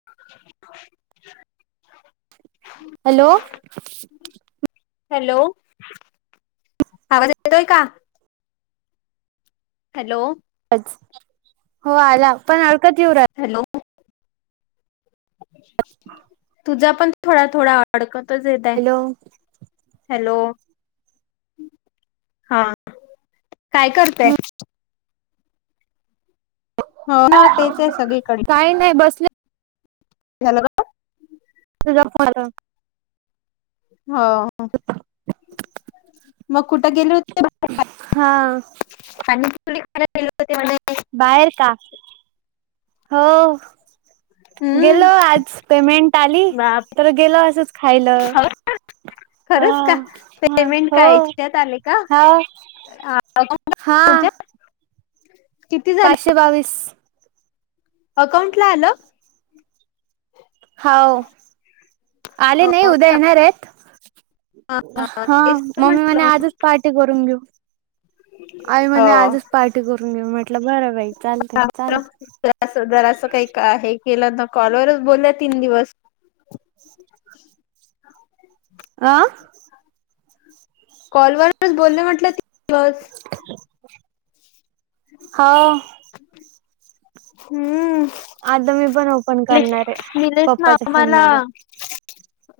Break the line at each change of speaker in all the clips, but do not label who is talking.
[unintelligible]
Hello.
Hello, आवाज येतोय का? हॅलो.
[inaudible]
हॅलो. तुझा पण थोडा थोडा अडकतच
हॅलो
हॅलो. हा काय करतेय? हो ना तेच आहे
काही नाही बसले
ह्याला का?
तुझा फोन आला होता.
हा.. मग कुठं गेले होते ते बाहेर.
हा
खालील [unintelligible]
बाहेर का? हो. गेलो
हम्म
आज, पेमेंट आली.
बाप
तर गेलो असंच खायला.
[inaudible]
हा. हा..
पेमेंट
हो
काय याच्यात आले का
हा. हा.
तुमच्या किती झालं?
ते बावीस.
अकाऊंटला आलं?
हावो, आले नाही
हो
उद्या
का
येणार आहेत. हा,
तेच तर
मम्मी म्हणे
म्हटलं
आजच पार्टी करून घेऊ. आई म्हणे आजच पार्टी करून घेऊ, मी म्हटलं बरं. बाई चालते चाल
जरासं [unintelligible] जरासं जरासं काही का हे केलं ना, कॉलवरच बोलल्या तीन दिवस.
आ?
कॉलवरच बोलले म्हटलं, तीन दिवस.
हावो.
हम्म....
आता मी पण ओपन
[unintelligible]
करणार आहे
निलेश ना
पप्पाच्या फोन
आम्हाला
मध्ये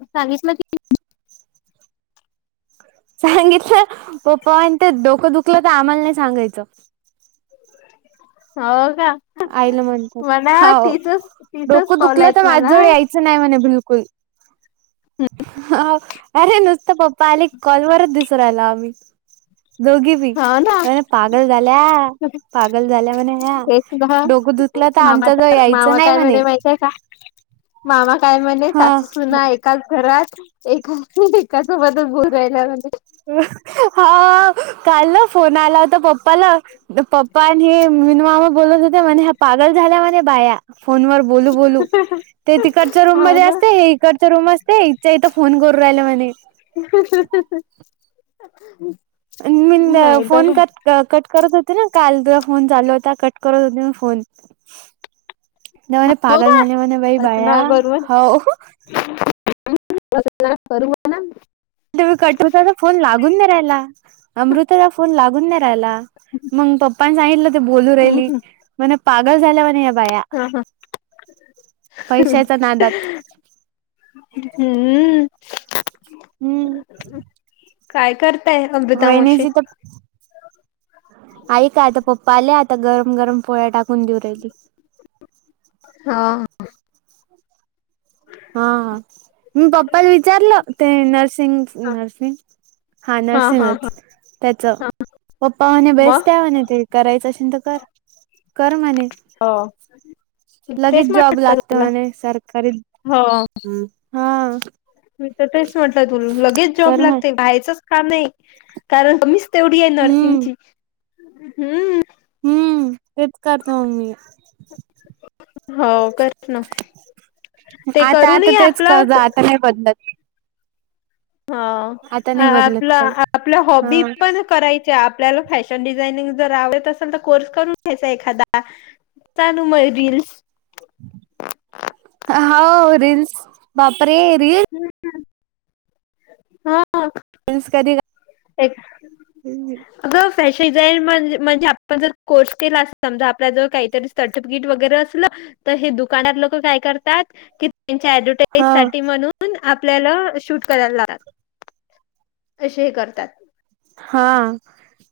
सांगितलं की
सांगितलं. पप्पा म्हणतेत डोकं दुखलं तर, आम्हाला नाही सांगायचं.
हो का?
आईला म्हणतात,
म्हणा
हावो
तिचच तिचच
डोकं
कॉल
दुखलं तर
आहेत म्हणा
माझजवळ यायचं नाही म्हणे बिलकुल. हं.. हा.. आरे नुसतं पप्पा आले की, कॉलवरच दिसू राहिलो आम्ही. दोघी बी?
हो ना
म्हणे पागल झाल्या, पागल झाल्या म्हणे या.
तेच मामा
यायचं
मामा
नाही
काय
म्हणे.
म्ह माहि मामा काय म्हणे सासु
हा
सुना एकाच घरात एका एकासोबतच बोल राहिल्या म्ह
हा काल फोन आला होता पप्पाला पप्पा आणि हे मीनमामा बोलत होते म्हणे ह्या पागल झाल्या म्हणे बाया फोनवर बोलू बोलू ते तिकडच्या रूम
हो
मध्ये
ना
असते हे इकडच्या रूम असते इच्या इथं फोन करू राहिलं म्हणे. मंद
नाही तर
फोन कर कट करत होते ना काल फोन चाल होता कट करत होते म फोन नाही म्ह
हो
पागल
का
झाले म्ह बाई
असं
बाया
ना बरोबर
हो
करू ना,
तुम्ही कटुताचा फोन लागून नाही राहिला अमृताचा फोन लागून नाही राहिला मग पप्पानी सांगितलं ते बोलू
हम्म
राहिली
हम्म
म्हणे पागल झाल्या म्हणे या बाया
हा हा
पैशाच्या नादात
हम्म...
हम्म.
काय करताय हो?
वहीनी जिथं आई काय आता, पप्पा आले आता गरम-गरम पोळ्या टाकून देऊ राहिली.
हा
हा हा मी पप्पाला विचारलं ते नर्सिंग नर्सिंग हा
हा हा
नर्सिंगच त्याच पप्पा म्हणे
मग
बेस्ट आहे म्हणे ते करायचं असेल तर कर कर म्हणे
हो तेच
लगेच जॉब
म्हटलं
लागते
तुला
म्हणे सरकारी
हो
हा
मी तर तेच म्हटलं तु लगेच जॉब
कर म्हणे
लागते बायचंच का नाही कारण ममीच तेवढी आहे
हम्म
नर्सिंगची हम्म
हम्म तेत तेच करतो आम्ही
हो करत ना ते
आता
करूनही
आता तेच करत
आपलंच
आता नाही बदलत
हा
आता नाही बदलत
आपला
काही
आपल्या हॉबी पण कराय आपल्याला फॅशन डिझायनिंग जर आवडत असेल तर कोर्स करून घ्यायचा एखादा चालू मय रील्स
होा रिन्स बापरे र
हम्म हा हा
निष्करी राह
एक
हम्
अगं फॅशन डिझानर म्हणजे आपण जर कोर्स केला अस समजा आपल्या जर काहीतरी सर्टिफिकेट वगैरे असलं तर हे दुकानात लोक काय करतात की त्यांची आयडेंटि
हा
साठी म्हणून आपल्याला शूट करायला लाग असे हे करतात
हा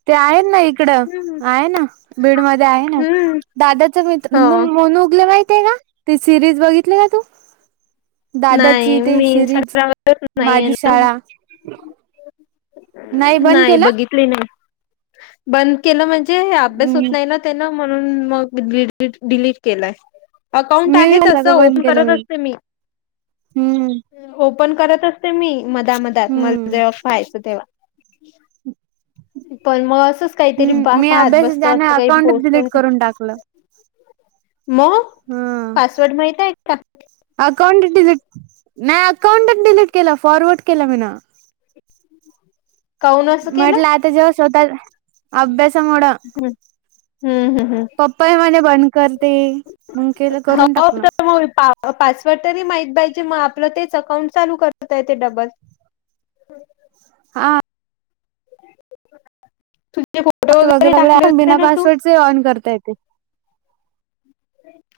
ते आहेत ना इकडं
हम्म.
आहे ना बीड मध्ये आहे ना
हम्म
दादाचा मित्र
हो
म्हण उगले माहिितय का ते सिरीज बघितली का तू
नाही
दादाची ते
मी
सिरीज
इंस्टाग्रामवरच नाहीये
माझी
ना.
शाळा बंद
नाही
केला
बघितली नाही बंद केलं म्हणजे अभ्यास होत नाही ना ना म्हणून मग डिलीट केलाय अकाउंट
मी
आहे तसं
सगळं बंद
ओपन
केलं
करत असते मी
हम्म
ओपन करत असते मी मधा मधात म
हम्म
जेव्हा फायचं तेव्हा पण मग असंच काहीतरी
हम्म मी
पाहत
अभ्यास
बसत
जाण
असं काही
अकाउंट
गोष्ट
डिलीट
वगैरे
करून टाकलं
मग
हम
पासवर्ड माहित आहे का
अकाउंटटी नाही अकाउंट डिलीट केला फॉरवर्ड केला मी ना
काऊन असं केलं
म्हटलं आता जेव्हा स्वतः अभ्यासामुळे
हम्म हम्म हम्म हम्म
पप पय म्हणे बंद करते मग केलं करून
हो
टाकलं
तर मग पा- पासवर्ड तरी माहीत पाहिजे मग आपलं तेच अकाउंट चालू करत आहे ते डबल
हा
तुझे फोटो वगैरे
वगर
टाकले
वग
होते
बिना पासवर्ड ऑन करता येते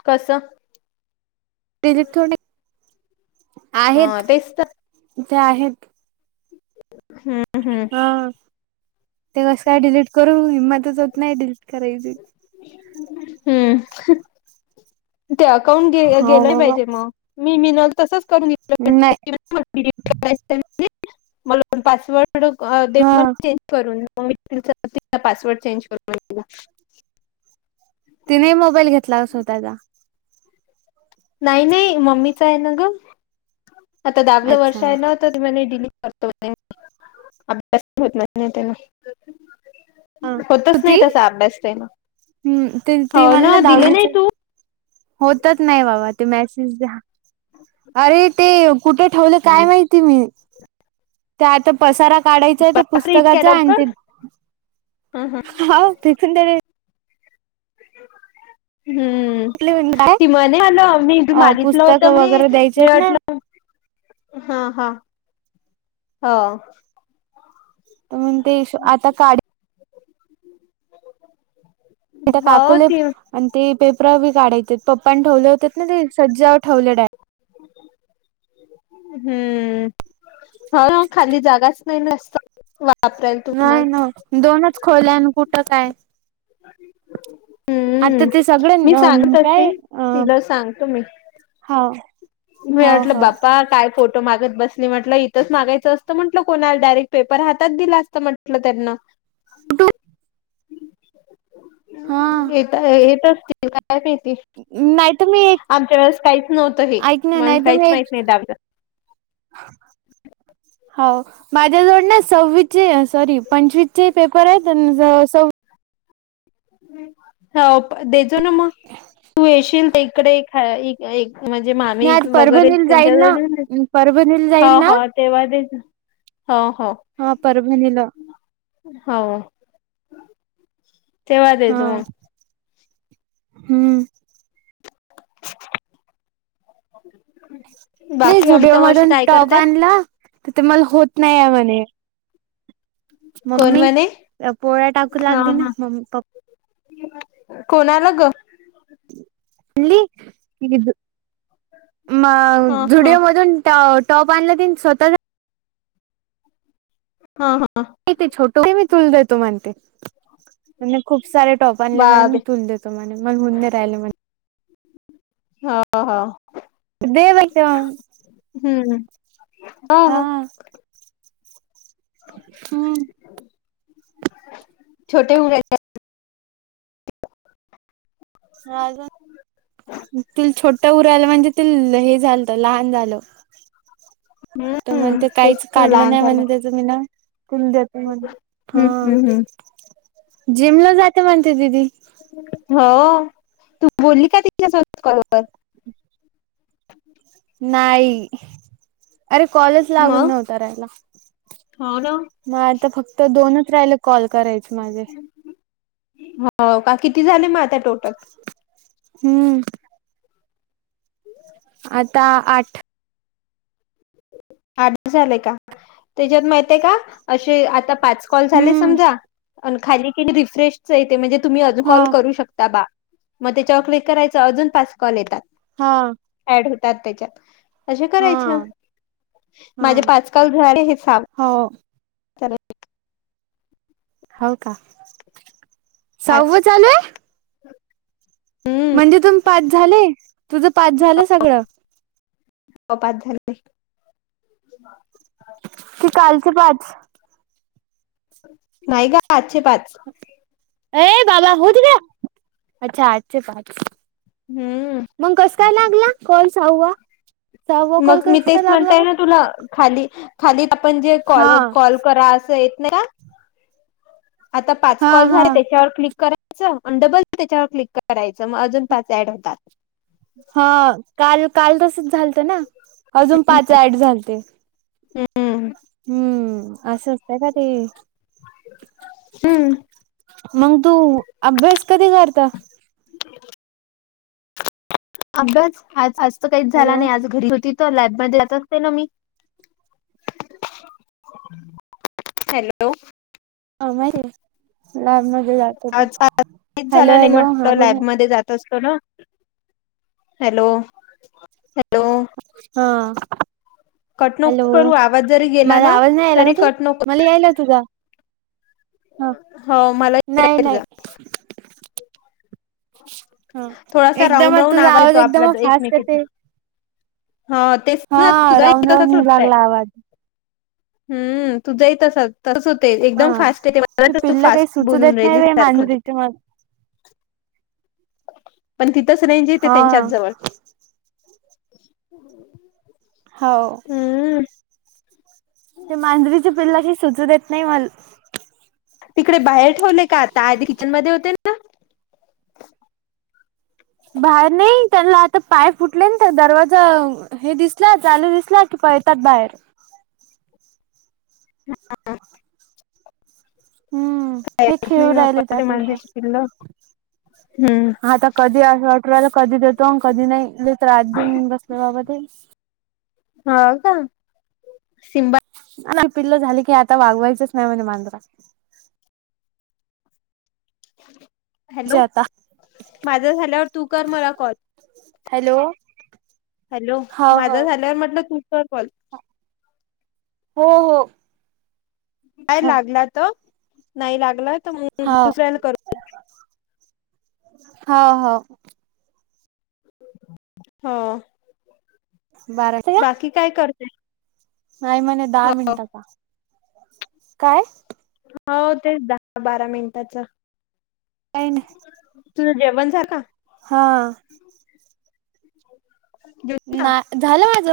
कस
थोडी आहेत
ह तेच तर
ते आहेत
ह!
हा.. तेव्हाच काय डिलीट करू, हिंमतच होत नाई डिलीट करायची.
हम्म. ते अकाउंटे गे
हो
गेलंय
बाबा
पाहिजे म मी मिनल तसंच करून
नाही
घेतलं मला पासवर्ड दे
हा
म्हण करून म मी तिचा पासवर्ड चेंज करून दिला.
तिने मोबाईल घेतला स्वतःला
नाही नाही. मम्मीचा ए ना ग. आता दागलं
अच्छा
वर्ष ए
हा
ना डिलीट करतो अभ्यास होत नाही त्यांना होतच नाही तसा अभ्यास ते.
हम्. ते ते म्हणलं दाहावीच,
तू
होतच नाही बाबा ते मॅसेज द्या. अरे ते कुठे ठेवले काय माहिती मी. त्या आता पसारा काढायचं ए ते
बापरे इतक्या
पुस्तकाच्या आन
लवकर
ते
हं हं
हो तेथून त्या
हम्म.
द्यायला
ती म्हणे आलं मी तू
अ
मागितलं होत
पुस्तकं
म्हणे
वगैरे द्यायचे
मी
आहेत ना
वाटलं ह हा. हो.
अन् ते इ आता काड त्या
हो
काकूले
ती
अन् ते पेपरं बी काढायचे पप्पान ठेवले होते ना ते सज्जावर ठेवलं डाय
हम्म. हा खाली जागाच नाई जास्त. वापरल
नाही ना. दोनच खोल्या अन कुठं काय.
ह
आता ते सगळं न काय अ..
तिला सांगतो मी
हा..
मी अटलं बाप्पा काय फोड तो मागत बसली म्हटलं, इथंच मागायचं असतं म्हटलं कोणाला डायरेक पेपर हातात दिला असता म्हटलं त्यांना. ह
हा
हम्. येत येत असतील काय माईती.
नाही तर मी एक
आमच्या वेळेस काहीच नव्हतं हे.
ऐक ना
मण
नाही तर
काहीच
मी एक
माहित नाही दबज
हाव, माझ्या जवळ ना सव्वीसचे सॉरी पंचवीसचे पेपर एत अन् सव
हो, देचो ना मग. तू येशील इकडे खा इ एक म्हणजे
मी
मामी
आज
वगरे
परभणीला जाईल
त्यांच्या
ना
जव
परभणीला जाईल
हो
ना
हा तेव्हा तेच. हो हो.
हा, परभणीला.
हो. तेव्हा देजो
हा.
मग
हम्म.
[inaudible]
नाई झुडिओ
अमता मावशी
मधून
काय
टॉप
करताय
आणला, त मला होत नाही ये म्हणे.
कोण
मम्मी,
म्हणे
या पोळ्या टाकू
हा
लागली ना
हा
म पप्
कोणाला ग?
म्हणली, क मा..
हा हा
झुडीओ मधून टॉ टॉप आणला तीन स्वतः
हा हा..
ते छोटु मी तुल देतो म्हणते. म्हणे खुप सारे टॉप आणले म्हणे मी
बापरे
तुल देतो. मन मऊन राहिलेय म्हणे.
हा हा हा..
देवच
ह ह.
हा. हम्म.
[inaudible]
अजून. तर
हम्म
म्हणते
तेच
काहीच
ना
काढलं
लहान
नाही
झालं
म्हण त्याच मी न [unintelligible]
हम्म
हा,
हम्म हम्म
जिमला जाते म्हणते दिदी‌.
हो तू बोलली का तिच्या सोबत.
नाही, अरे कॉलेज लागून
मग
नव्हत राहायला.
हो ना
मग आता फक्त दोनच राहिले कॉल करायचे माझे.
हो का किती झाले मग आता टोटल.
हम्म. आता आठ.
आदि झालंय का, त्याच्यात माहितय का असे आता पाच कॉल झाले
हम्म
समजा खाली किनी रिफ्रेश व्हायचेत म्हणजे तुम्ही अजून
हा
कॉल करू शकता बा मग त्याच्यावर क्लिक करायच अजून पाच कॉल येतात.
हा.
ऍड होतात त्याच्यात, असं करायचं.
हा हा
माझे पाचकाँल झा हे सां
हो. हो का,
अच्छा
साव्व चाल
हम्म.
म्हणजे तुम् पाच झाले तुझं पाच झालं सगळं.
कपात झाली.
कि कालचे पाच.
नाही गं आजचे पाच.
अच्छा आजचे पाच.
हम्म.
मग कस काय लागला कॉल सहावा. सहावा कॉल
मग मी
कस
तेच
काय लागला
म्हणताय
मग
ना तुला. खाली खाली आपण जे कॉल
हा
कॉल करा असं येत ना का? आता पाच
हा
कॉल
हा
झाले त्याच्यावर क्लिक करा डबल त्याच्यावर क्लिक करायचं मग अजून पाच ऍड होतात.
हा काल काल तसच झालत ना अजून पाच अँड झालते.
हम्म.
हम्म असं असतंय का ते.
हम्म.
मग तू अभ्यास कधी करता.
अभ्यास आज आज तर काहीच झाला
हॅलो
नाही आज घरी होती. त लॅबमध्ये जात असते ना मी. हॅलो.
[unintelligible]
च
हॅलो
झालं नाही
हॅलो हा
म्हटलं
बोल
लॅब मध्ये जात असतो ना. हॅलो. हॅलो
हा. हॅलो
कटनोक करू आवाज जरी गेला
माझा
ना
आवाज नाही यायला का
तरी
तू
कटनोक
मला यायला तुझा. ह
हो मला येत
नाही
आहे तुझा
नाही. ह
थोडासा राऊंड
एकदमच
राऊंड
तुझा आवाज
येतो आपला
एकद फास्ट येते.
हा तेच
हा
ना तुझा
राऊंड राऊंड येऊ
[unintelligible]
लागला आवाज
हम्म तू जाईतसच. तस होते
हा
एकदम फास्ट
हे
आहे ते
पिल्ल काही
फास्ट
सुचू
बोलून
देत नाही
राहिलीस
रे
सारखं हो
मांजरीचे
[unintelligible]
मग
पण तिथंच नाहीहिजे ते
हा
त्यांच्यात जवळ हम्.
हो. ते मांजरीच्या पिल्लाशी सुचू देत नाही मला.
तिकडे बाहेर ठेवले का आता आ ते किचनमध्ये होते ना.
बाहेर नाही त्याला आता पाय फुटले ना दरवाजा हे दिसलं चालू दिसला की पळतात बाहेर
हा.
हम्म हे
काच
खेळू
नाही
राहिले
बा्पा
आता
माझझे
इथं
शिकिल्ल [unintelligible]
आता कधी अस वाटला कधी देतो, कधी नाही तर रात देऊन बसल्या बाबा.
हा का सिंबा [unintelligible]
नाही पिल्ल झाली की आता वागवायचच नाही म्हणजे मांजरा जे
हॅलो
आता
माझा झाल्यावर तू कर मला कॉल.
हॅलो.
हॅलो
हाव
माझा
हाव
झाल्यावर म्हटलं तू कर कॉल.
हो हो.
काय
हं
लागला तर नाही लागला तर मग दुसऱ्याला कर.
हो हो.
हा.
बारा [unintelligible]
काय करते.
नाही म्हणे दहा मिनिटाचा काय
हो तेच दहा बारा मिनिटाचं
का ना [unintelligible]
तुझं जेवण सारख
हा.
जेवली का?
नाही झालं माझं